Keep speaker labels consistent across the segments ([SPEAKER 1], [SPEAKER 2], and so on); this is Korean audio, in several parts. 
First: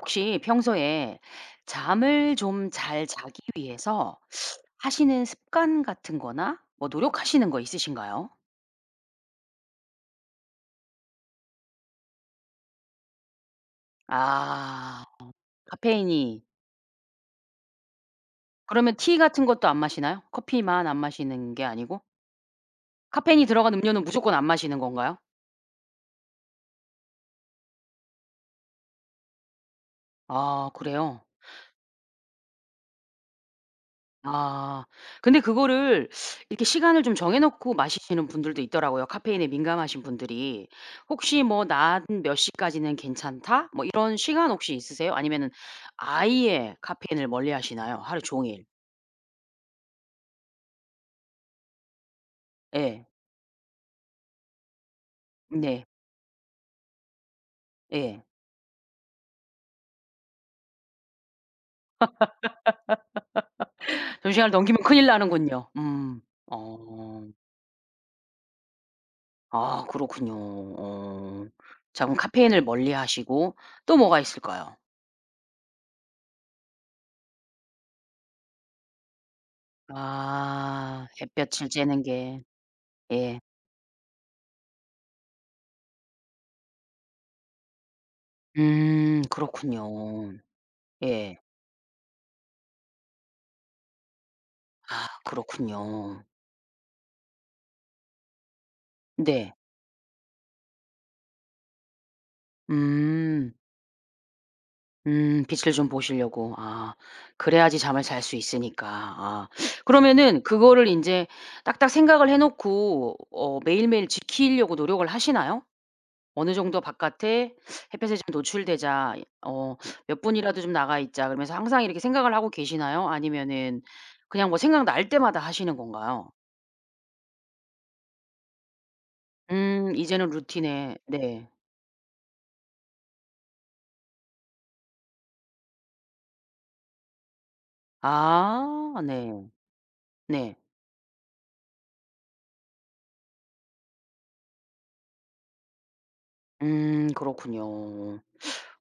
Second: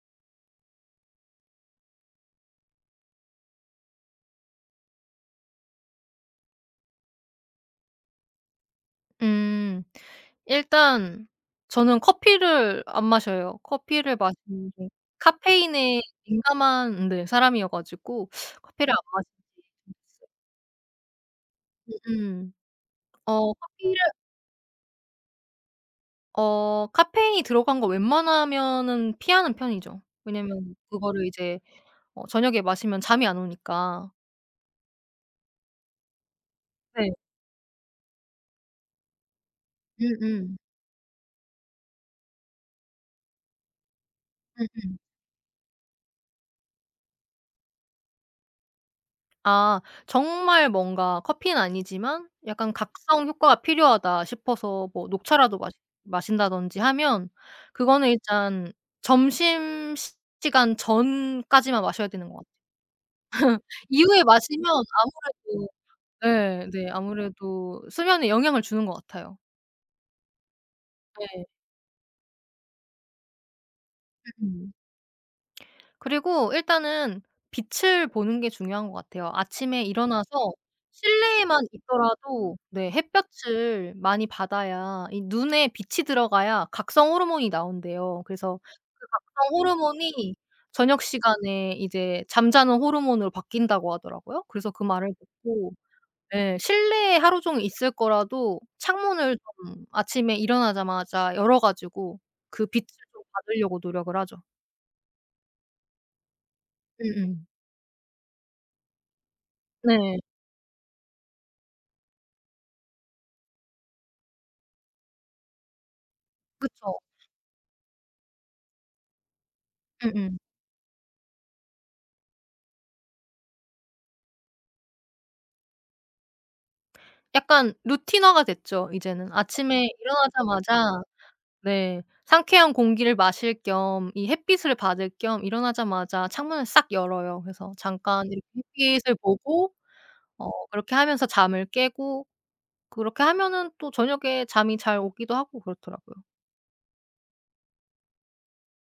[SPEAKER 1] 혹시 평소에 잠을 좀 잘 자기 위해서 하시는 습관 같은 거나 뭐 노력하시는 거 있으신가요?
[SPEAKER 2] 음. 일단 저는 커피를 안 마셔요. 커피를 마시는 게
[SPEAKER 1] 아
[SPEAKER 2] 카페인에
[SPEAKER 1] 카페인이
[SPEAKER 2] 민감한 네 사람 이어 가지고 커피를
[SPEAKER 1] 그러면
[SPEAKER 2] 안
[SPEAKER 1] 티
[SPEAKER 2] 마시게
[SPEAKER 1] 같은 것도 안 마시나요?
[SPEAKER 2] 됐어요.
[SPEAKER 1] 커피만 안 마시는 게 아니고?
[SPEAKER 2] 으음.
[SPEAKER 1] 카페인이
[SPEAKER 2] 어
[SPEAKER 1] 들어간
[SPEAKER 2] 커피를
[SPEAKER 1] 음료는 무조건 안 마시는 건가요?
[SPEAKER 2] 어 카페인이 들어간 거 웬만하면은 피하는 편이죠.
[SPEAKER 1] 아
[SPEAKER 2] 왜냐하면
[SPEAKER 1] 그래요?
[SPEAKER 2] 그거를 이제 어 저녁에 마시면 잠이 안 오니까.
[SPEAKER 1] 아 근데 그거를 이렇게 시간을
[SPEAKER 2] 네.
[SPEAKER 1] 좀 정해 놓고 마시시는 분들도 있더라고요, 카페인에 민감하신
[SPEAKER 2] 음음.
[SPEAKER 1] 분들이. 혹시 뭐 낮 몇 시까지는 괜찮다? 뭐 이런 시간 혹시
[SPEAKER 2] 음음.
[SPEAKER 1] 있으세요? 아니면은 아예 카페인을 멀리하시나요? 하루 종일.
[SPEAKER 2] 아 정말 뭔가 커피는 아니지만 약간
[SPEAKER 1] 예.
[SPEAKER 2] 각성 효과가 필요하다 싶어서 뭐 녹차라도 마신
[SPEAKER 1] 네.
[SPEAKER 2] 마신다든지 하면 그거는
[SPEAKER 1] 예.
[SPEAKER 2] 일단 점심시간 전까지만 마셔야 되는 것 같아요. 이후에
[SPEAKER 1] 그 시간을
[SPEAKER 2] 마시면
[SPEAKER 1] 넘기면 큰일 나는군요.
[SPEAKER 2] 아무래도
[SPEAKER 1] 음
[SPEAKER 2] 예. 네.
[SPEAKER 1] 어.
[SPEAKER 2] 아무래도 수면에 영향을 주는 것 같아요.
[SPEAKER 1] 아 그렇군요. 어
[SPEAKER 2] 네.
[SPEAKER 1] 자 그럼 카페인을 멀리하시고 또 뭐가
[SPEAKER 2] 음음.
[SPEAKER 1] 있을까요?
[SPEAKER 2] 그리고 일단은 빛을 보는 게 중요한 것 같아요. 아침에 일어나서
[SPEAKER 1] 아
[SPEAKER 2] 실내에만
[SPEAKER 1] 햇볕을 쬐는 게.
[SPEAKER 2] 있더라도 네
[SPEAKER 1] 예.
[SPEAKER 2] 햇볕을 많이 받아야 이 눈에 빛이 들어가야 각성 호르몬이 나온대요. 그래서 그
[SPEAKER 1] 음
[SPEAKER 2] 각성
[SPEAKER 1] 그렇군요.
[SPEAKER 2] 호르몬이 저녁
[SPEAKER 1] 예.
[SPEAKER 2] 시간에 이제 잠자는 호르몬으로 바뀐다고 하더라고요. 그래서 그 말을
[SPEAKER 1] 아
[SPEAKER 2] 듣고
[SPEAKER 1] 그렇군요.
[SPEAKER 2] 예 실내에 하루 종일 있을 거라도 창문을
[SPEAKER 1] 네.
[SPEAKER 2] 조금 아침에 일어나자마자 열어 가지고 그 빛을 좀
[SPEAKER 1] 음.
[SPEAKER 2] 받으려고 노력을 하죠.
[SPEAKER 1] 음 빛을 좀 보시려고 아.
[SPEAKER 2] 음음.
[SPEAKER 1] 그래야지 잠을 잘 수 있으니까 아.
[SPEAKER 2] 네.
[SPEAKER 1] 그러면은 그거를 인제 딱딱 생각을 해 놓고 어 매일매일 지키려고 노력을 하시나요? 어느 정도
[SPEAKER 2] 그쵸.
[SPEAKER 1] '바깥에 햇볕에 좀 노출되자. 어 몇
[SPEAKER 2] 음음.
[SPEAKER 1] 분이라도 좀 나가 있자.' 그러면서 항상 이렇게 생각을 하고 계시나요? 아니면은 그냥 뭐 생각날 때마다 하시는 건가요?
[SPEAKER 2] 약간 루틴화가 됐죠 이제는. 아침에
[SPEAKER 1] 음 이제는 루틴에
[SPEAKER 2] 일어나자마자
[SPEAKER 1] 네.
[SPEAKER 2] 네. 상쾌한 공기를 마실 겸 이 햇빛을 받을 겸 일어나자마자 창문을 싹 열어요. 그래서 잠깐 이렇게
[SPEAKER 1] 아
[SPEAKER 2] 햇빛을
[SPEAKER 1] 네.
[SPEAKER 2] 보고 어
[SPEAKER 1] 네.
[SPEAKER 2] 그렇게 하면서 잠을 깨고 그렇게 하면은 또 저녁에 잠이 잘 오기도 하고 그렇더라고요.
[SPEAKER 1] 음 그렇군요.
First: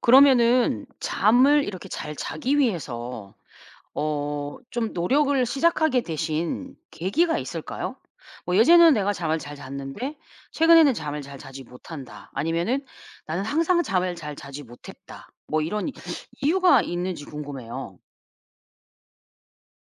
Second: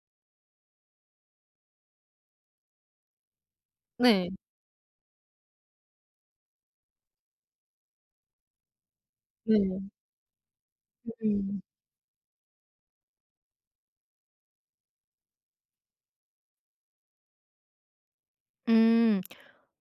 [SPEAKER 1] 그러면은 잠을 이렇게 잘 자기 위해서 어
[SPEAKER 2] 네.
[SPEAKER 1] 좀 노력을 시작하게 되신 계기가 있을까요? 뭐 "예전에는 내가 잠을
[SPEAKER 2] 네.
[SPEAKER 1] 잘 잤는데 최근에는 잠을 잘
[SPEAKER 2] 음.
[SPEAKER 1] 자지 못한다." 아니면은 "나는 항상 잠을 잘 자지 못했다." 뭐 이런 이유가 있는지 궁금해요.
[SPEAKER 2] 음.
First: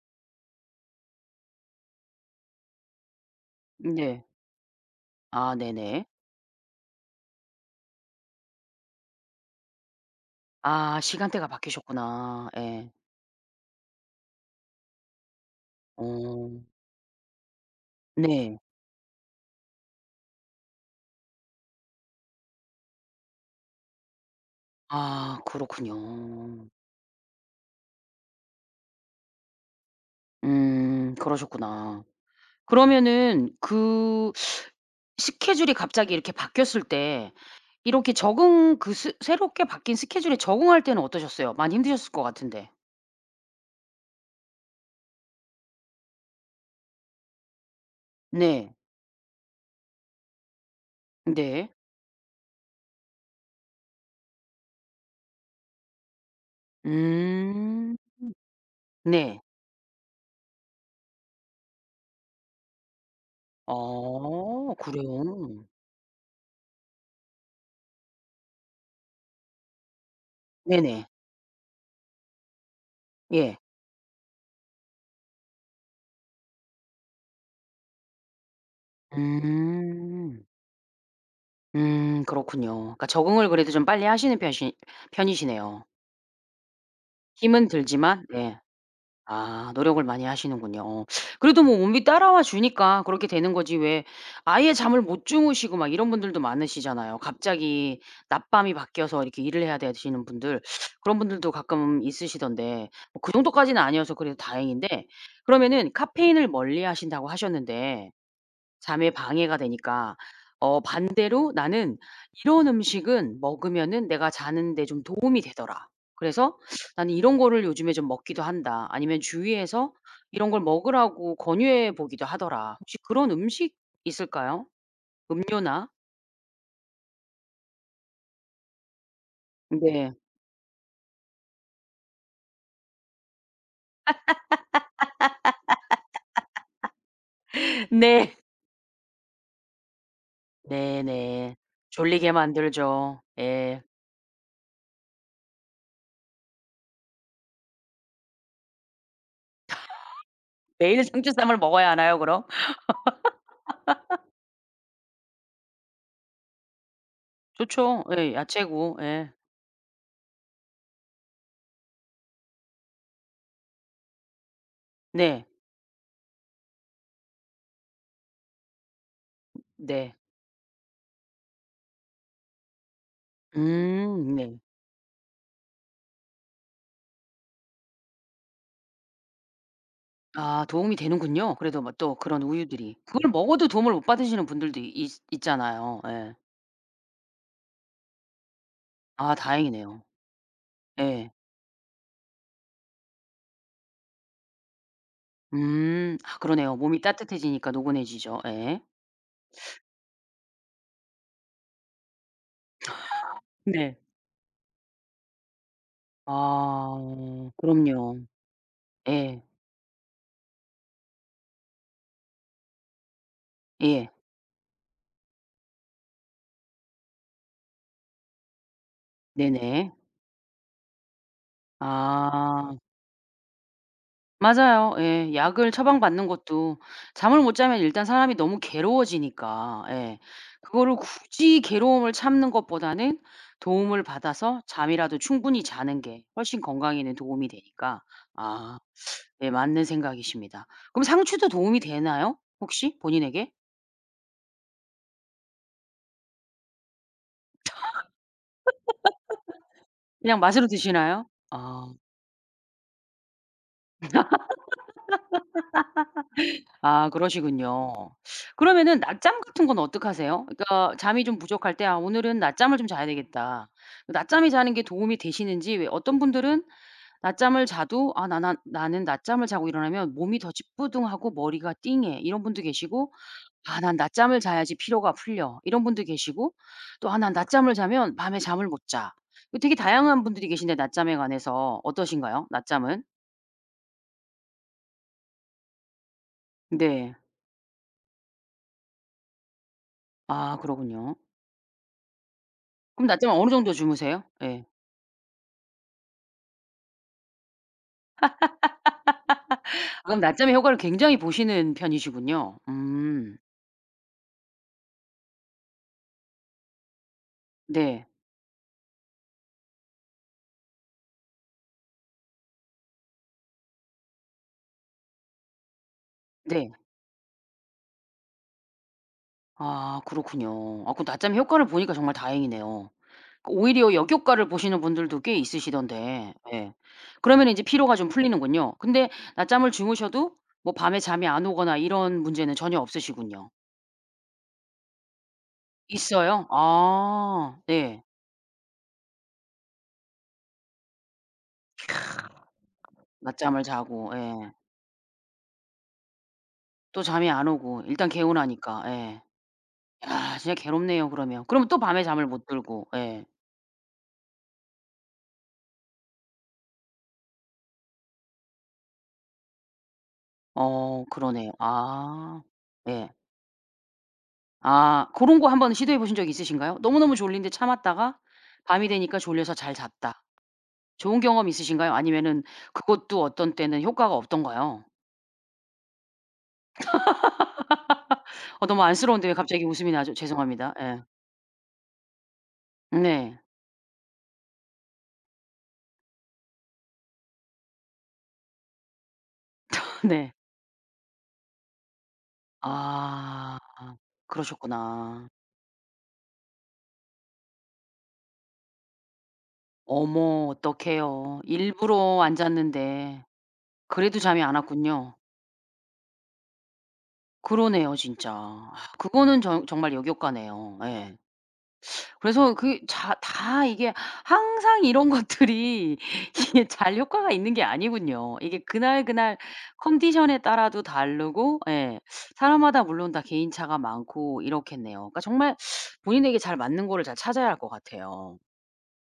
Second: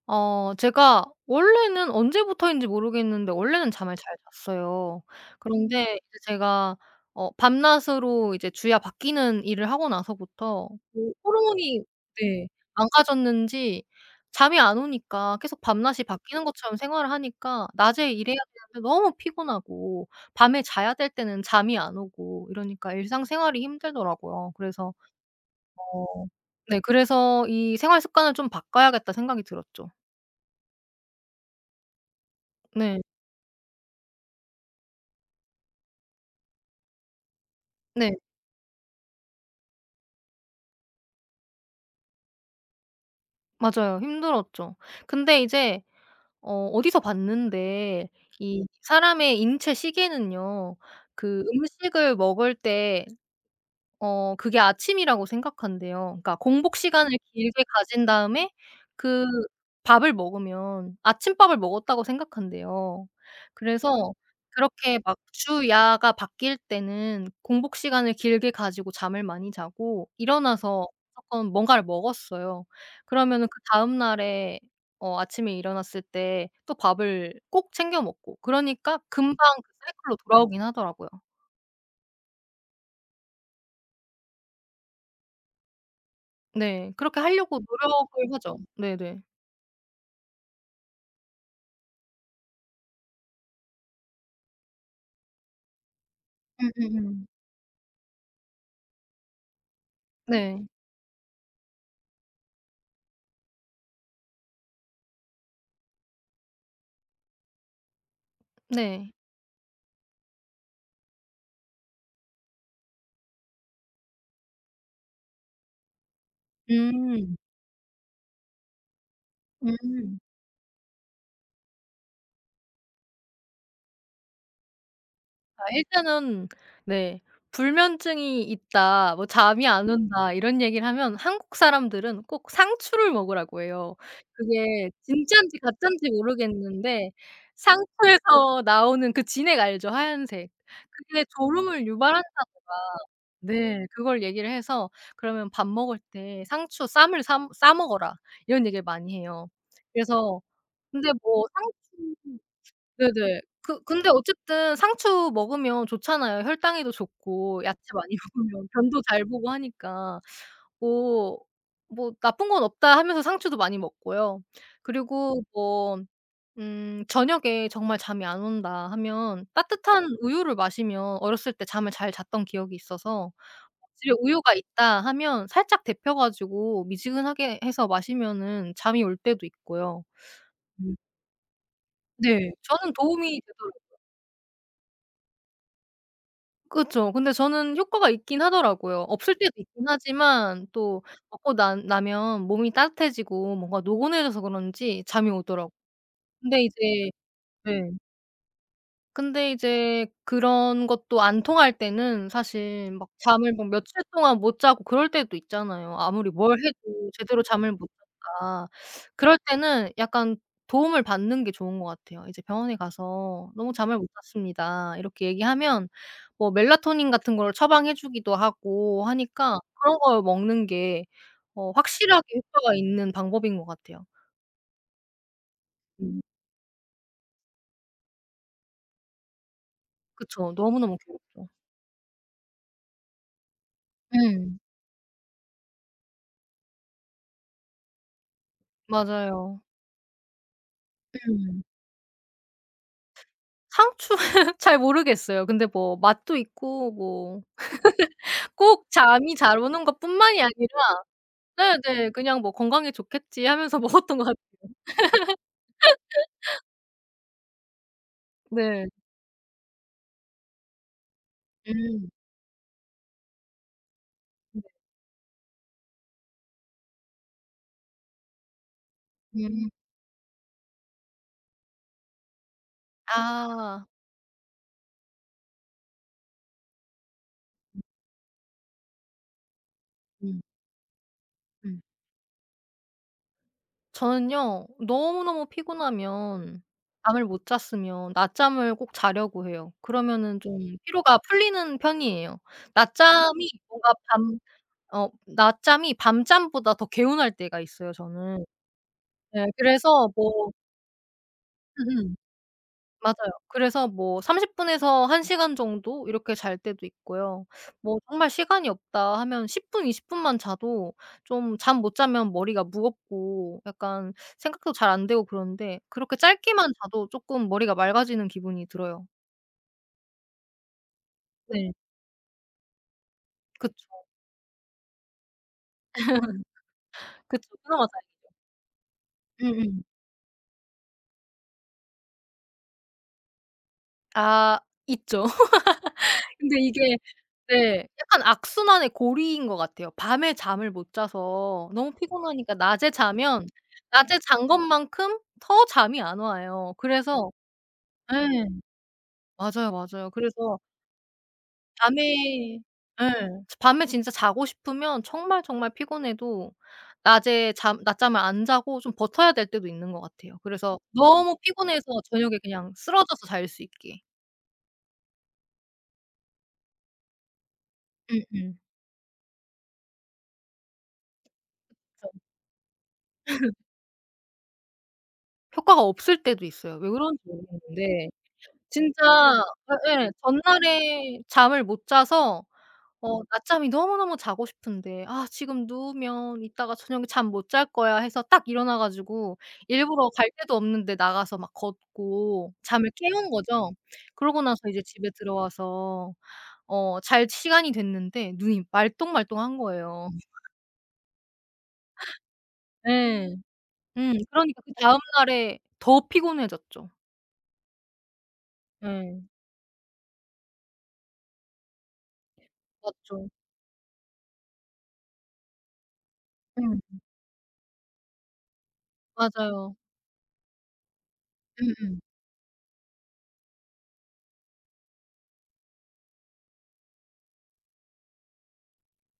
[SPEAKER 2] 어 제가 원래는 언제부터인지 모르겠는데 원래는
[SPEAKER 1] 음
[SPEAKER 2] 잠을 잘
[SPEAKER 1] 네.
[SPEAKER 2] 잤어요.
[SPEAKER 1] 아
[SPEAKER 2] 그런데
[SPEAKER 1] 네네.
[SPEAKER 2] 이제 제가 어 밤낮으로 이제 주야 바뀌는 일을 하고 나서부터 어
[SPEAKER 1] 아 시간대가
[SPEAKER 2] 호르몬이
[SPEAKER 1] 바뀌셨구나.
[SPEAKER 2] 네.
[SPEAKER 1] 예.
[SPEAKER 2] 망가졌는지 잠이 안 오니까 계속 밤낮이 바뀌는
[SPEAKER 1] 오.
[SPEAKER 2] 것처럼 생활하니까 낮에 일해야
[SPEAKER 1] 네.
[SPEAKER 2] 되는데 너무 피곤하고 밤에 자야 될 때는 잠이 안 오고 이러니까 일상생활이 힘들더라고요. 그래서
[SPEAKER 1] 아.
[SPEAKER 2] 어
[SPEAKER 1] 그렇군요.
[SPEAKER 2] 네. 그래서 '이 생활 습관을 좀 바꿔야겠다.' 생각이 들었죠.
[SPEAKER 1] 음. 그러셨구나.
[SPEAKER 2] 네.
[SPEAKER 1] 그러면은 그 스케줄이 갑자기 이렇게 바뀌었을 때 이렇게
[SPEAKER 2] 네.
[SPEAKER 1] 적응 그 스 새롭게 바뀐 스케줄에 적응할 때는 어떠셨어요? 많이 힘드셨을 것 같은데.
[SPEAKER 2] 맞아요. 힘들었죠. 근데 이제 어 어디서 봤는데 이
[SPEAKER 1] 네.
[SPEAKER 2] 사람의 인체 시계는요, 그
[SPEAKER 1] 네.
[SPEAKER 2] 음식을 먹을 때 어 그게 아침이라고 생각한대요. 그러니까 공복 시간을 길게
[SPEAKER 1] 음.
[SPEAKER 2] 가진 다음에 그
[SPEAKER 1] 네.
[SPEAKER 2] 밥을 먹으면 아침밥을 먹었다고 생각한대요. 그래서
[SPEAKER 1] 아.
[SPEAKER 2] 그렇게 막
[SPEAKER 1] 그래요.
[SPEAKER 2] 주야가 바뀔 때는 공복 시간을 길게 가지고 잠을 많이 자고 일어나서
[SPEAKER 1] 네네.
[SPEAKER 2] 조금 뭔가를 먹었어요. 그러면은
[SPEAKER 1] 예.
[SPEAKER 2] 그다음 날에 어 아침에 일어났을 때 또 밥을 꼭 챙겨 먹고 그러니까 금방 그 사이클로
[SPEAKER 1] 음.
[SPEAKER 2] 돌아오긴 하더라고요.
[SPEAKER 1] 음. 그렇군요. 그러니까 적응을 그래도 좀 빨리 하시는 편이시 편이시네요.
[SPEAKER 2] 네. 그렇게 하려고
[SPEAKER 1] 힘은 들지만
[SPEAKER 2] 노력을
[SPEAKER 1] 예.
[SPEAKER 2] 하죠. 네네.
[SPEAKER 1] 아 노력을 많이 하시는군요. 오. 그래도 몸이 따라와 주니까 그렇게 되는 거지 왜 아예 잠을 못 주무시고 막 이런 분들도 많으시잖아요.
[SPEAKER 2] 음음음.
[SPEAKER 1] 갑자기 낮밤이 바뀌어서 이렇게 일을 해야 되시는 분들
[SPEAKER 2] 네.
[SPEAKER 1] 그런 분들도 가끔 있으시던데 뭐 그 정도까지는 아니어서 그래도 다행인데. 그러면은 카페인을 멀리 하신다고 하셨는데 잠에
[SPEAKER 2] 네.
[SPEAKER 1] 방해가 되니까 어 반대로 나는 "이런 음식은 먹으면은 내가 자는 데 좀 도움이 되더라. 그래서 난
[SPEAKER 2] 음.
[SPEAKER 1] 이런 거를 요즘에 좀 먹기도 한다." 아니면 "주위에서
[SPEAKER 2] 음.
[SPEAKER 1] 이런 걸 먹으라고 권유해 보기도 하더라." 혹시 그런 음식 있을까요,
[SPEAKER 2] 아
[SPEAKER 1] 음료나?
[SPEAKER 2] 일단은 네. "불면증이 있다. 뭐 잠이 안
[SPEAKER 1] 네.
[SPEAKER 2] 온다." 이런 얘기를 하면 한국 사람들은 꼭 상추를 먹으라고 해요. 그게 진짠지 가짠지 모르겠는데
[SPEAKER 1] 네.
[SPEAKER 2] 상추에서 나오는 그 진액 알죠? 하얀색. 그게
[SPEAKER 1] 네네.
[SPEAKER 2] 졸음을
[SPEAKER 1] 졸리게
[SPEAKER 2] 유발한다고 막
[SPEAKER 1] 만들죠. 예.
[SPEAKER 2] 네 그걸 얘기를 해서 "그러면 밥 먹을 때 상추 쌈을 삼 싸 먹어라." 이런 얘기를 많이 해요. 그래서
[SPEAKER 1] 매일
[SPEAKER 2] 근데 뭐
[SPEAKER 1] 상추쌈을 먹어야 하나요,
[SPEAKER 2] 상추는
[SPEAKER 1] 그럼?
[SPEAKER 2] 네네. 그 근데 어쨌든 상추 먹으면 좋잖아요, 혈당에도 좋고 야채
[SPEAKER 1] 좋죠,
[SPEAKER 2] 많이
[SPEAKER 1] 예.
[SPEAKER 2] 먹으면
[SPEAKER 1] 야채고,
[SPEAKER 2] 변도 잘
[SPEAKER 1] 예.
[SPEAKER 2] 보고 하니까. '오. 뭐 나쁜 건 없다.' 하면서 상추도 많이 먹고요. 그리고
[SPEAKER 1] 네.
[SPEAKER 2] 뭐 음 저녁에 '정말 잠이 안 온다.' 하면 따뜻한
[SPEAKER 1] 네.
[SPEAKER 2] 우유를 마시면 어렸을 때 잠을 잘 잤던 기억이 있어서 집에
[SPEAKER 1] 음.
[SPEAKER 2] 우유가
[SPEAKER 1] 네.
[SPEAKER 2] 있다 하면 살짝 데워 가지고 미지근하게 해서 마시면은 잠이 올 때도 있고요.
[SPEAKER 1] 아
[SPEAKER 2] 음.
[SPEAKER 1] 도움이 되는군요, 그래도 뭐 또 그런
[SPEAKER 2] 네. 저는
[SPEAKER 1] 우유들이. 그걸
[SPEAKER 2] 도움이
[SPEAKER 1] 먹어도 도움을
[SPEAKER 2] 되더라고요.
[SPEAKER 1] 못 받으시는 분들도 있 있잖아요. 예.
[SPEAKER 2] 그쵸. 근데 저는 효과가 있긴 하더라고요.
[SPEAKER 1] 아
[SPEAKER 2] 없을 때도 있긴
[SPEAKER 1] 다행이네요.
[SPEAKER 2] 하지만 또
[SPEAKER 1] 예.
[SPEAKER 2] 먹고 난 나면 몸이 따뜻해지고 뭔가 노곤해져서 그런지 잠이 오더라고요.
[SPEAKER 1] 음. 하
[SPEAKER 2] 근데
[SPEAKER 1] 그러네요. 몸이
[SPEAKER 2] 이제
[SPEAKER 1] 따뜻해지니까
[SPEAKER 2] 네.
[SPEAKER 1] 노곤해지죠. 예.
[SPEAKER 2] 근데 이제 그런 것도 안 통할 때는 사실 막 잠을 막
[SPEAKER 1] 네.
[SPEAKER 2] 며칠 동안 못 자고 그럴 때도 있잖아요, 아무리 뭘 해도 제대로
[SPEAKER 1] 아.
[SPEAKER 2] 잠을 못
[SPEAKER 1] 그럼요.
[SPEAKER 2] 자니까. 그럴
[SPEAKER 1] 예.
[SPEAKER 2] 때는 약간 도움을 받는 게 좋은 것 같아요. 이제 병원에 가서 "너무 잠을 못
[SPEAKER 1] 예.
[SPEAKER 2] 잤습니다." 이렇게 얘기하면 뭐 멜라토닌 같은 걸 처방해 주기도 하고 하니까
[SPEAKER 1] 네네.
[SPEAKER 2] 그런 걸 먹는 게 어 확실하게 효과가
[SPEAKER 1] 아.
[SPEAKER 2] 있는 방법인 것 같아요.
[SPEAKER 1] 맞아요. 예. 약을
[SPEAKER 2] 음.
[SPEAKER 1] 처방받는 것도 잠을 못 자면 일단 사람이 너무 괴로워지니까 예
[SPEAKER 2] 그쵸.
[SPEAKER 1] 그거를
[SPEAKER 2] 너무너무 괴롭죠.
[SPEAKER 1] 굳이 괴로움을 참는 것보다는 도움을
[SPEAKER 2] 음.
[SPEAKER 1] 받아서 잠이라도 충분히 자는 게 훨씬 건강에는 도움이 되니까 아 예
[SPEAKER 2] 맞아요.
[SPEAKER 1] 맞는 생각이십니다. 그럼 상추도
[SPEAKER 2] 음.
[SPEAKER 1] 도움이 되나요, 혹시 본인에게?
[SPEAKER 2] 상추 잘 모르겠어요. 근데 뭐 맛도 있고 뭐 꼭 잠이 잘 오는
[SPEAKER 1] 그냥
[SPEAKER 2] 것뿐만이
[SPEAKER 1] 맛으로
[SPEAKER 2] 아니라
[SPEAKER 1] 드시나요? 아.
[SPEAKER 2] 네네. 그냥 뭐 '건강에 좋겠지.' 하면서 먹었던 것 같아요.
[SPEAKER 1] 아 그러시군요.
[SPEAKER 2] 네.
[SPEAKER 1] 그러면은 낮잠 같은 건 어떻게 하세요? 그러니까 잠이 좀 부족할 때 '아
[SPEAKER 2] 음.
[SPEAKER 1] 오늘은 낮잠을 좀 자야 되겠다.' 낮잠이
[SPEAKER 2] 네.
[SPEAKER 1] 자는 게 도움이 되시는지. 왜 어떤 분들은 낮잠을 자도 아 나 난 "나는 낮잠을 자고
[SPEAKER 2] 음.
[SPEAKER 1] 일어나면 몸이 더 찌뿌둥하고, 머리가 띵해." 이런 분도 계시고 "아
[SPEAKER 2] 아.
[SPEAKER 1] 난 낮잠을 자야지 피로가 풀려." 이런 분도 계시고 또 "아 난 낮잠을 자면 밤에 잠을 못 자." 이 되게 다양한
[SPEAKER 2] 음.
[SPEAKER 1] 분들이 계신데 낮잠에 관해서
[SPEAKER 2] 음.
[SPEAKER 1] 어떠신가요, 낮잠은?
[SPEAKER 2] 저는요 너무너무 피곤하면
[SPEAKER 1] 네.
[SPEAKER 2] 잠을 못 잤으면 낮잠을 꼭 자려고 해요. 그러면은 좀
[SPEAKER 1] 아 그러군요.
[SPEAKER 2] 피로가 풀리는 편이에요.
[SPEAKER 1] 그럼 낮잠을 어느
[SPEAKER 2] 낮잠이
[SPEAKER 1] 정도
[SPEAKER 2] 뭔가
[SPEAKER 1] 주무세요?
[SPEAKER 2] 밤
[SPEAKER 1] 예.
[SPEAKER 2] 어 낮잠이 밤잠보다 더 개운할 때가 있어요,
[SPEAKER 1] 아
[SPEAKER 2] 저는. 예 그래서
[SPEAKER 1] 그럼
[SPEAKER 2] 뭐
[SPEAKER 1] 낮잠의 효과를 굉장히 보시는
[SPEAKER 2] 음음.
[SPEAKER 1] 편이시군요.
[SPEAKER 2] 맞아요.
[SPEAKER 1] 음.
[SPEAKER 2] 그래서 뭐 30 분에서 1 시간 정도 이렇게 잘 때도 있고요. 뭐
[SPEAKER 1] 네.
[SPEAKER 2] 정말 시간이 없다 하면 10 분, 20 분만 자도 좀 잠 못 자면 머리가 무겁고 약간 생각도 잘 안되고 그런데 그렇게 짧게만
[SPEAKER 1] 네.
[SPEAKER 2] 자도 쪼끔 머리가 맑아지는 기분이 들어요.
[SPEAKER 1] 아 그렇군요. 아 그 낮잠이 효과를
[SPEAKER 2] 네.
[SPEAKER 1] 보니까 정말 다행이네요. 그 오히려
[SPEAKER 2] 그쵸.
[SPEAKER 1] 역효과를 보시는 분들도 꽤 있으시던데 예. 그러면
[SPEAKER 2] 그쵸.
[SPEAKER 1] 인제
[SPEAKER 2] 들어가
[SPEAKER 1] 피로가 좀
[SPEAKER 2] [unintelligible]
[SPEAKER 1] 풀리는군요. 근데 낮잠을
[SPEAKER 2] 음음.
[SPEAKER 1] 주무셔도 뭐 밤에 잠이 안 오거나 이런 문제는 전혀 없으시군요.
[SPEAKER 2] 아 있죠.
[SPEAKER 1] 있어요?
[SPEAKER 2] 근데 이게
[SPEAKER 1] 아.
[SPEAKER 2] 네.
[SPEAKER 1] 예.
[SPEAKER 2] 약간 악순환의 고리인 것 같아요. 밤에 잠을 못 자서 너무 피곤하니까 낮에 자면
[SPEAKER 1] 낮잠을 자고.
[SPEAKER 2] 낮에 잔
[SPEAKER 1] 예.
[SPEAKER 2] 것만큼 더 잠이 안 와요.
[SPEAKER 1] 또 잠이
[SPEAKER 2] 그래서
[SPEAKER 1] 안 오고 일단
[SPEAKER 2] 예.
[SPEAKER 1] 개운하니까. 예.
[SPEAKER 2] 맞아요. 맞아요.
[SPEAKER 1] 야 진짜
[SPEAKER 2] 그래서
[SPEAKER 1] 괴롭네요, 그러면. 그러면 또
[SPEAKER 2] 밤에
[SPEAKER 1] 밤에 잠을 못 들고
[SPEAKER 2] 예
[SPEAKER 1] 예.
[SPEAKER 2] 밤에 진짜 자고 싶으면 정말, 정말 피곤해도 낮에 잠 낮잠을 안 자고 좀 버텨야 될 때도 있는 것 같아요. 그래서
[SPEAKER 1] 어
[SPEAKER 2] 너무
[SPEAKER 1] 그러네
[SPEAKER 2] 피곤해서 저녁에
[SPEAKER 1] 아
[SPEAKER 2] 그냥
[SPEAKER 1] 예
[SPEAKER 2] 쓰러져서 잘 수 있게.
[SPEAKER 1] 아 고런 거 1 번 시도해 보신 적 있으신가요? 너무너무 졸린데 참았다가
[SPEAKER 2] 음음.
[SPEAKER 1] 밤이 되니까 졸려서 잘 잤다. 좋은 경험 있으신가요?
[SPEAKER 2] 그쵸.
[SPEAKER 1] 아니면은 그것도 어떤 때는 효과가 없던가요?
[SPEAKER 2] 효과가 없을 때도 있어요. 왜 그런지 모르겠는데
[SPEAKER 1] 어 너무
[SPEAKER 2] 진짜
[SPEAKER 1] 안쓰러운데 왜 갑자기 웃음이
[SPEAKER 2] 예예.
[SPEAKER 1] 나죠. 죄송합니다. 예.
[SPEAKER 2] 전날에 잠을 못 자서 어
[SPEAKER 1] 네.
[SPEAKER 2] 낮잠이 너무너무 자고 싶은데 '아 지금 누우면 이따가 저녁에 잠 못 잘 거야.' 해서 딱 일어나 가지고 일부러 갈
[SPEAKER 1] 네.
[SPEAKER 2] 데도 없는데 나가서 막 걷고 잠을 깨운
[SPEAKER 1] 아
[SPEAKER 2] 거죠. 그러고 나서 이제 집에
[SPEAKER 1] 그러셨구나.
[SPEAKER 2] 들어와서 어 잘 시간이 됐는데 눈이 말똥말똥한 거예요.
[SPEAKER 1] 어머 어떡해요. 일부러 안 잤는데
[SPEAKER 2] 예. 음.
[SPEAKER 1] 그래도 잠이 안
[SPEAKER 2] 그러니까 그다음
[SPEAKER 1] 왔군요.
[SPEAKER 2] 날에 더 피곤해졌죠.
[SPEAKER 1] 그러네요 진짜.
[SPEAKER 2] 예.
[SPEAKER 1] 그거는 정 정말 역효과네요. 예. 그래서 그 자
[SPEAKER 2] 맞죠.
[SPEAKER 1] 다 이게 항상 이런 것들이 이게
[SPEAKER 2] 음.
[SPEAKER 1] 잘 효과가 있는 게 아니군요. 이게 그날, 그날
[SPEAKER 2] 맞아요.
[SPEAKER 1] 컨디션에 따라도 다르고 예
[SPEAKER 2] 음음.
[SPEAKER 1] 사람마다 물론 다 개인차가 많고 이렇겠네요. 그러니까 정말 본인에게 잘 맞는 거를 잘 찾아야 할 것 같아요.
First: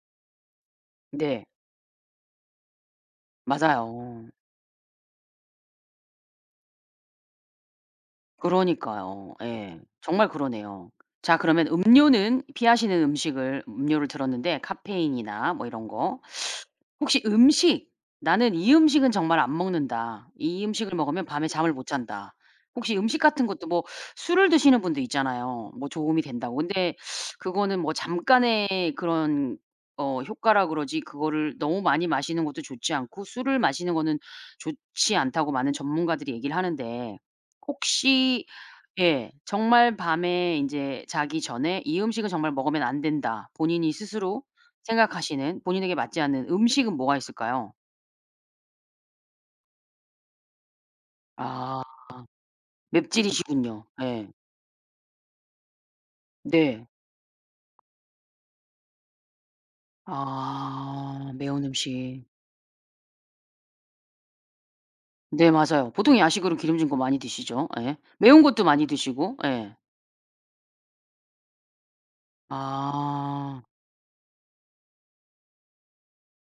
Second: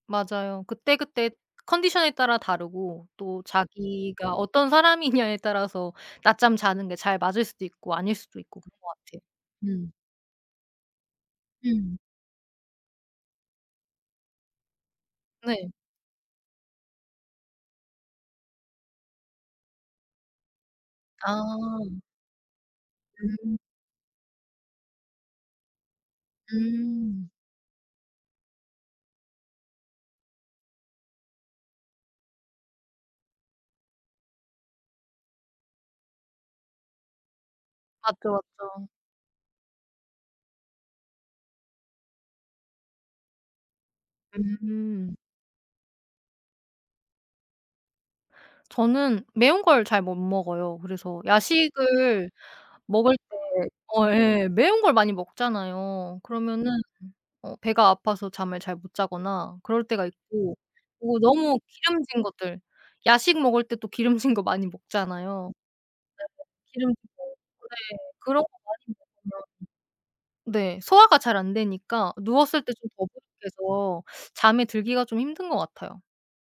[SPEAKER 2] 맞아요. 그때그때
[SPEAKER 1] 네.
[SPEAKER 2] 컨디션에 따라 다르고 또
[SPEAKER 1] 맞아요.
[SPEAKER 2] 자기가 어떤 사람이냐에 따라서 낮잠 자는 게 잘 맞을 수도 있고 아닐 수도 있고 그런 것 같아요.
[SPEAKER 1] 그러니까요. 예.
[SPEAKER 2] 음.
[SPEAKER 1] 정말 그러네요. 자 그러면
[SPEAKER 2] 음.
[SPEAKER 1] 음료는 피하시는 음식을 음료를 들었는데 카페인이나 뭐
[SPEAKER 2] 네.
[SPEAKER 1] 이런 거 혹시 음식 '나는 이 음식은 정말 안 먹는다. 이 음식을 먹으면 밤에 잠을 못
[SPEAKER 2] 아.
[SPEAKER 1] 잔다.' 혹시 음식 같은
[SPEAKER 2] 음.
[SPEAKER 1] 것도 뭐 술을 드시는 분도 있잖아요 뭐 도움이 된다고. 근데
[SPEAKER 2] 음.
[SPEAKER 1] 그거는 뭐 '잠깐의 그런 어 효과라 그러지 그거를 너무 많이 마시는 것도 좋지 않고 술을 마시는 거는 좋지 않다.'고 많은 전문가들이 얘기를 하는데
[SPEAKER 2] 아
[SPEAKER 1] 혹시
[SPEAKER 2] 그렇죠.
[SPEAKER 1] 예. 정말 밤에 인제 '자기 전에 이 음식은 정말 먹으면 안 된다.' 본인이 스스로
[SPEAKER 2] 음.
[SPEAKER 1] 생각하시는 본인에게 맞지 않는 음식은 뭐가 있을까요?
[SPEAKER 2] 저는 매운 걸 잘 못 먹어요. 그래서
[SPEAKER 1] 아
[SPEAKER 2] 야식을 먹을 때
[SPEAKER 1] 맵찔이시군요.
[SPEAKER 2] 어
[SPEAKER 1] 예.
[SPEAKER 2] 예 매운 걸 많이 먹잖아요. 그러면은
[SPEAKER 1] 네.
[SPEAKER 2] 어 배가 아파서 잠을 잘 못 자거나 그럴 때가 있고 오
[SPEAKER 1] 아
[SPEAKER 2] 너무
[SPEAKER 1] 매운
[SPEAKER 2] 기름진
[SPEAKER 1] 음식.
[SPEAKER 2] 것들 야식 먹을 때 또 기름진 거 많이
[SPEAKER 1] 네
[SPEAKER 2] 먹잖아요.
[SPEAKER 1] 맞아요. 보통 야식으로
[SPEAKER 2] 그래서
[SPEAKER 1] 기름진 거
[SPEAKER 2] 기름진
[SPEAKER 1] 많이
[SPEAKER 2] 거
[SPEAKER 1] 드시죠?
[SPEAKER 2] 네
[SPEAKER 1] 예. 매운
[SPEAKER 2] 그런 거
[SPEAKER 1] 것도 많이
[SPEAKER 2] 많이
[SPEAKER 1] 드시고.
[SPEAKER 2] 먹으면
[SPEAKER 1] 예.
[SPEAKER 2] 네. 소화가 잘 안 되니까 누웠을 때 좀
[SPEAKER 1] 아.
[SPEAKER 2] 더부룩해서 잠에 들기가 좀 힘든 것 같아요.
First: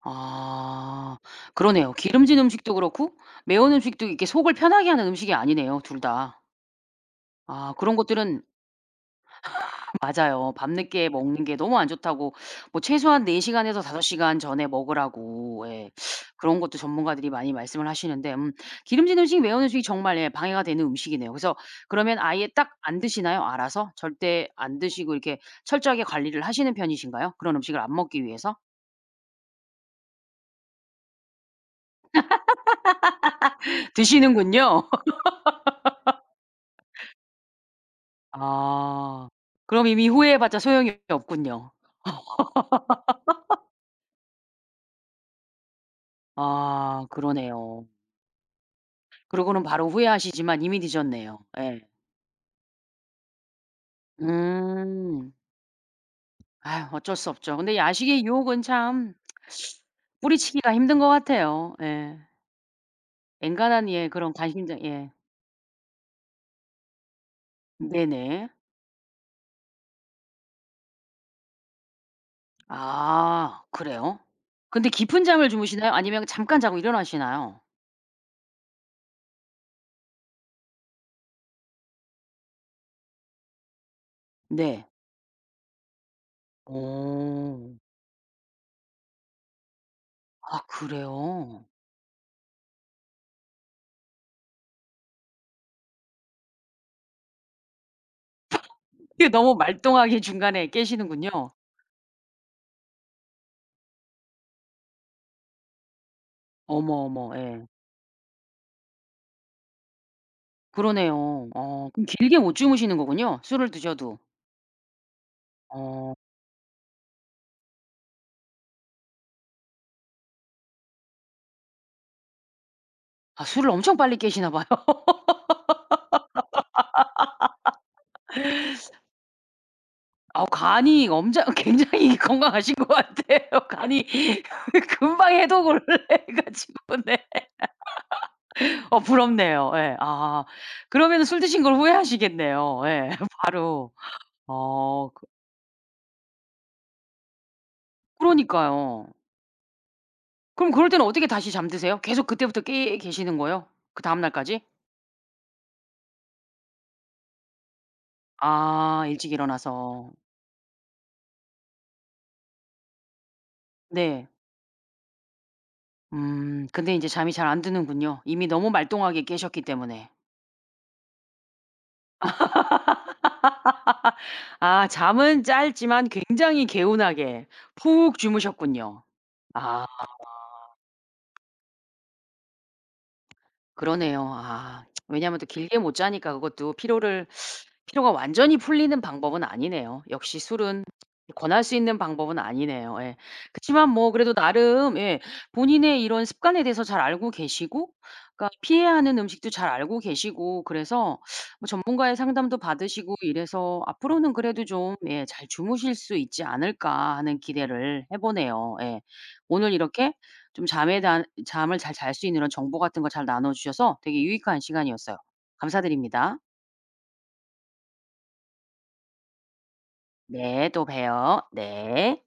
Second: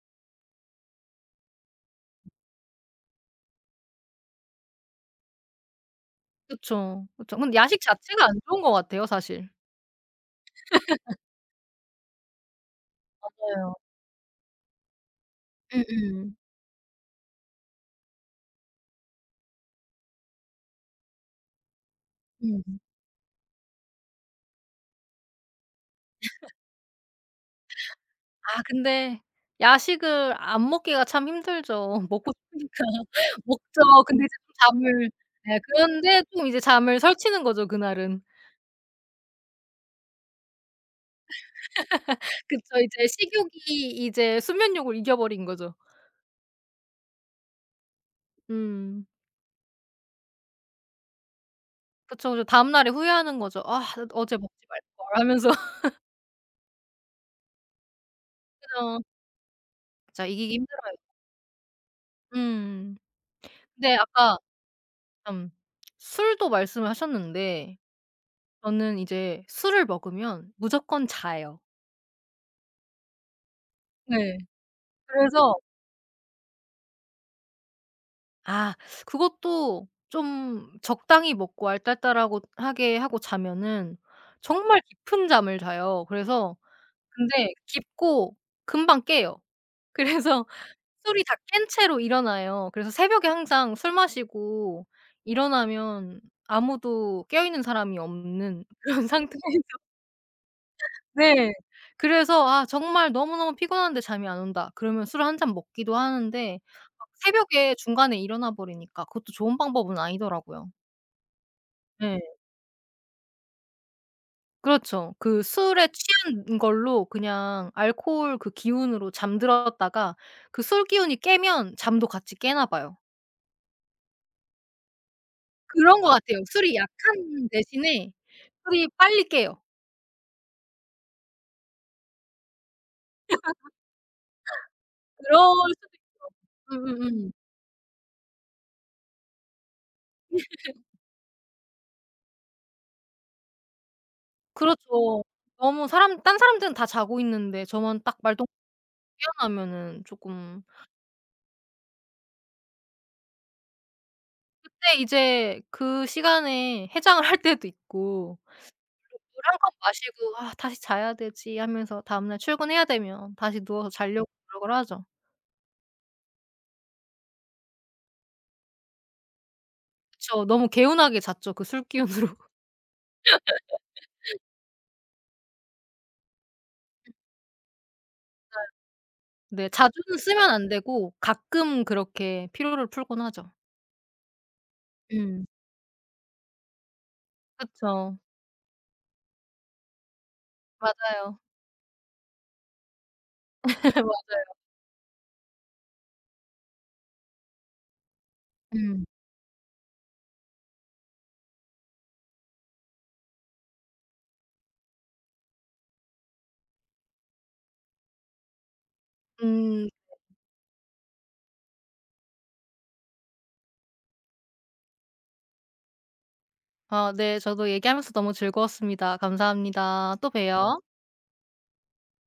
[SPEAKER 1] 아 그러네요. 기름진 음식도 그렇고 매운 음식도 이렇게 속을 편하게 하는 음식이 아니네요, 2 다.
[SPEAKER 2] 그쵸, 그쵸. 근데
[SPEAKER 1] 아
[SPEAKER 2] 야식
[SPEAKER 1] 그런
[SPEAKER 2] 자체가
[SPEAKER 1] 것들은
[SPEAKER 2] 안 좋은 것 같아요. 사실.
[SPEAKER 1] 맞아요. 밤늦게 먹는 게 너무 안 좋다고 뭐 최소한 4
[SPEAKER 2] 맞아요.
[SPEAKER 1] 시간에서 5 시간 전에 먹으라고 예.
[SPEAKER 2] 음음.
[SPEAKER 1] 그런 것도 전문가들이 많이 말씀을 하시는데 음 기름진 음식, 매운 음식이 정말 예 방해가 되는 음식이네요. 그래서 그러면 아예 딱
[SPEAKER 2] 음.
[SPEAKER 1] 안 드시나요? 알아서? 절대 안 드시고 이렇게 철저하게 관리를 하시는 편이신가요? 그런 음식을 안 먹기 위해서?
[SPEAKER 2] 아 근데 야식을 안 먹기가 참 힘들죠. 먹고 싶으니까. 먹죠. 근데 이제 또
[SPEAKER 1] 드시는군요.
[SPEAKER 2] 잠을 네. 그런데 또 이제 잠을 설치는 거죠, 그날은.
[SPEAKER 1] 아 그럼 이미 후회해 봤자 소용이 없군요.
[SPEAKER 2] 그쵸. 이제 식욕이 이제 수면욕을 이겨버린 거죠.
[SPEAKER 1] 아 그러네요.
[SPEAKER 2] 음.
[SPEAKER 1] 그러고는 바로 후회하시지만 이미 늦었네요. 예.
[SPEAKER 2] 그쵸 저 다음 날에 후회하는 거죠. '아 어 어제 먹지 말걸.'
[SPEAKER 1] 음.
[SPEAKER 2] 하면서.
[SPEAKER 1] 아유 어쩔 수 없죠. 근데 야식의 유혹은
[SPEAKER 2] 그죠.
[SPEAKER 1] 참
[SPEAKER 2] 그쵸. 이기기
[SPEAKER 1] 뿌리치기가
[SPEAKER 2] 힘들어요.
[SPEAKER 1] 힘든 거 같아요. 예.
[SPEAKER 2] 음.
[SPEAKER 1] 엥간한
[SPEAKER 2] 근데
[SPEAKER 1] 예 그런
[SPEAKER 2] 아까
[SPEAKER 1] 강심장 예.
[SPEAKER 2] 음. 술도 말씀을 하셨는데
[SPEAKER 1] 네네.
[SPEAKER 2] 저는 이제 술을 먹으면 무조건 자요.
[SPEAKER 1] 아 그래요?
[SPEAKER 2] 네.
[SPEAKER 1] 근데 깊은 잠을
[SPEAKER 2] 그래서
[SPEAKER 1] 주무시나요 아니면 잠깐 자고 일어나시나요?
[SPEAKER 2] 아 그것도 좀 적당히 먹고 알딸딸하고 하게 하고 자면은 정말
[SPEAKER 1] 네.
[SPEAKER 2] 깊은 잠을 자요. 그래서 근데
[SPEAKER 1] 오.
[SPEAKER 2] 깊고 금방 깨요. 그래서
[SPEAKER 1] 아
[SPEAKER 2] 술이 다
[SPEAKER 1] 그래요?
[SPEAKER 2] 깬 채로 일어나요. 그래서 새벽에 항상 술 마시고 일어나면 아무도 깨어있는 사람이 없는 그런
[SPEAKER 1] 그게
[SPEAKER 2] 상태에서
[SPEAKER 1] 너무 말똥하게 중간에 깨시는군요.
[SPEAKER 2] 네. 그래서 아 정말 너무너무 피곤한데 잠이 안 온다 그러면 술 1 잔 먹기도 하는데
[SPEAKER 1] 어머,
[SPEAKER 2] 막
[SPEAKER 1] 어머 예.
[SPEAKER 2] 새벽에 중간에 일어나 버리니까 그것도 좋은 방법은 아니더라고요.
[SPEAKER 1] 그러네요. 어 그럼
[SPEAKER 2] 네.
[SPEAKER 1] 길게 못 주무시는 거군요 술을 드셔도.
[SPEAKER 2] 그렇죠. 그 술에
[SPEAKER 1] 어.
[SPEAKER 2] 취한 걸로 그냥 알코올 그 기운으로 잠들었다가 그 술 기운이 깨면 잠도 같이 깨나 봐요.
[SPEAKER 1] 아 술을 엄청 빨리 깨시나 봐요.
[SPEAKER 2] 그런 것 같아요. 술이 약한 대신에 술이 빨리 깨요.
[SPEAKER 1] 어 간이 엄장 굉장히 건강하신 거 같아요. 간이 금방
[SPEAKER 2] 그럴
[SPEAKER 1] 해독을
[SPEAKER 2] 수도
[SPEAKER 1] 해
[SPEAKER 2] 있죠.
[SPEAKER 1] 가지고. 네.
[SPEAKER 2] 음음음.
[SPEAKER 1] 어 부럽네요. 예. 아. 그러면 술 드신 걸 후회하시겠네요. 예 바로. 어
[SPEAKER 2] 그렇죠.
[SPEAKER 1] 그
[SPEAKER 2] 너무 사람 다른 사람들은 다 자고 있는데 저만 딱 말똥
[SPEAKER 1] 그러니까요.
[SPEAKER 2] [unintelligible] 깨어나면은 쪼끔
[SPEAKER 1] 그럼 그럴 때는 어떻게 다시 잠 드세요? 계속 그때부터 깨 계시는 거예요 그 다음 날까지?
[SPEAKER 2] 그때 이제 그 시간에 해장을 할 때도 있고 그리고
[SPEAKER 1] 아. 일찍
[SPEAKER 2] 물 1 컵
[SPEAKER 1] 일어나서.
[SPEAKER 2] 마시고 '아 다시 자야 되지.' 하면서 다음 날 출근해야 되면 다시 누워서
[SPEAKER 1] 네.
[SPEAKER 2] 자려고 노력을 하죠.
[SPEAKER 1] 음. 근데 인제 잠이 잘 안 드는군요 이미 너무 말똥하게 깨셨기 때문에.
[SPEAKER 2] 그쵸. 너무 개운하게 잤죠 그 술기운으로.
[SPEAKER 1] 아. 잠은 짧지만 굉장히
[SPEAKER 2] 음.
[SPEAKER 1] 개운하게 푹
[SPEAKER 2] 맞아요.
[SPEAKER 1] 주무셨군요.
[SPEAKER 2] 네.
[SPEAKER 1] 아.
[SPEAKER 2] 자주는 쓰면 안 되고 가끔 그렇게 피로를 풀곤 하죠.
[SPEAKER 1] 그러네요. 아. 왜냐하면
[SPEAKER 2] 음.
[SPEAKER 1] 또 길게 못 자니까 그것도 피로를 피로가
[SPEAKER 2] 그쵸.
[SPEAKER 1] 완전히 풀리는 방법은 아니네요. 역시 술은
[SPEAKER 2] 맞아요.
[SPEAKER 1] 권할 수 있는 방법은 아니네요. 예. 그치만 뭐 그래도
[SPEAKER 2] 맞아요.
[SPEAKER 1] 나름 예 본인의 이런 습관에 대해서 잘 알고 계시고 그러니까 피해야
[SPEAKER 2] 음.
[SPEAKER 1] 하는 음식도 잘 알고 계시고 그래서 뭐 전문가의 상담도 받으시고 이래서 '앞으로는 그래도 좀 예 잘 주무실 수 있지 않을까?' 하는 기대를 해 보네요. 예. 오늘
[SPEAKER 2] 음.
[SPEAKER 1] 이렇게 좀 잠에 대한 잠을 잘 잘 수 있는 이런 정보 같은 거 잘 나눠 주셔서 되게 유익한 시간이었어요. 감사드립니다.
[SPEAKER 2] 아 네. 저도 얘기하면서 너무 즐거웠습니다. 감사합니다. 또
[SPEAKER 1] 네,
[SPEAKER 2] 봬요.
[SPEAKER 1] 또 봬요. 네.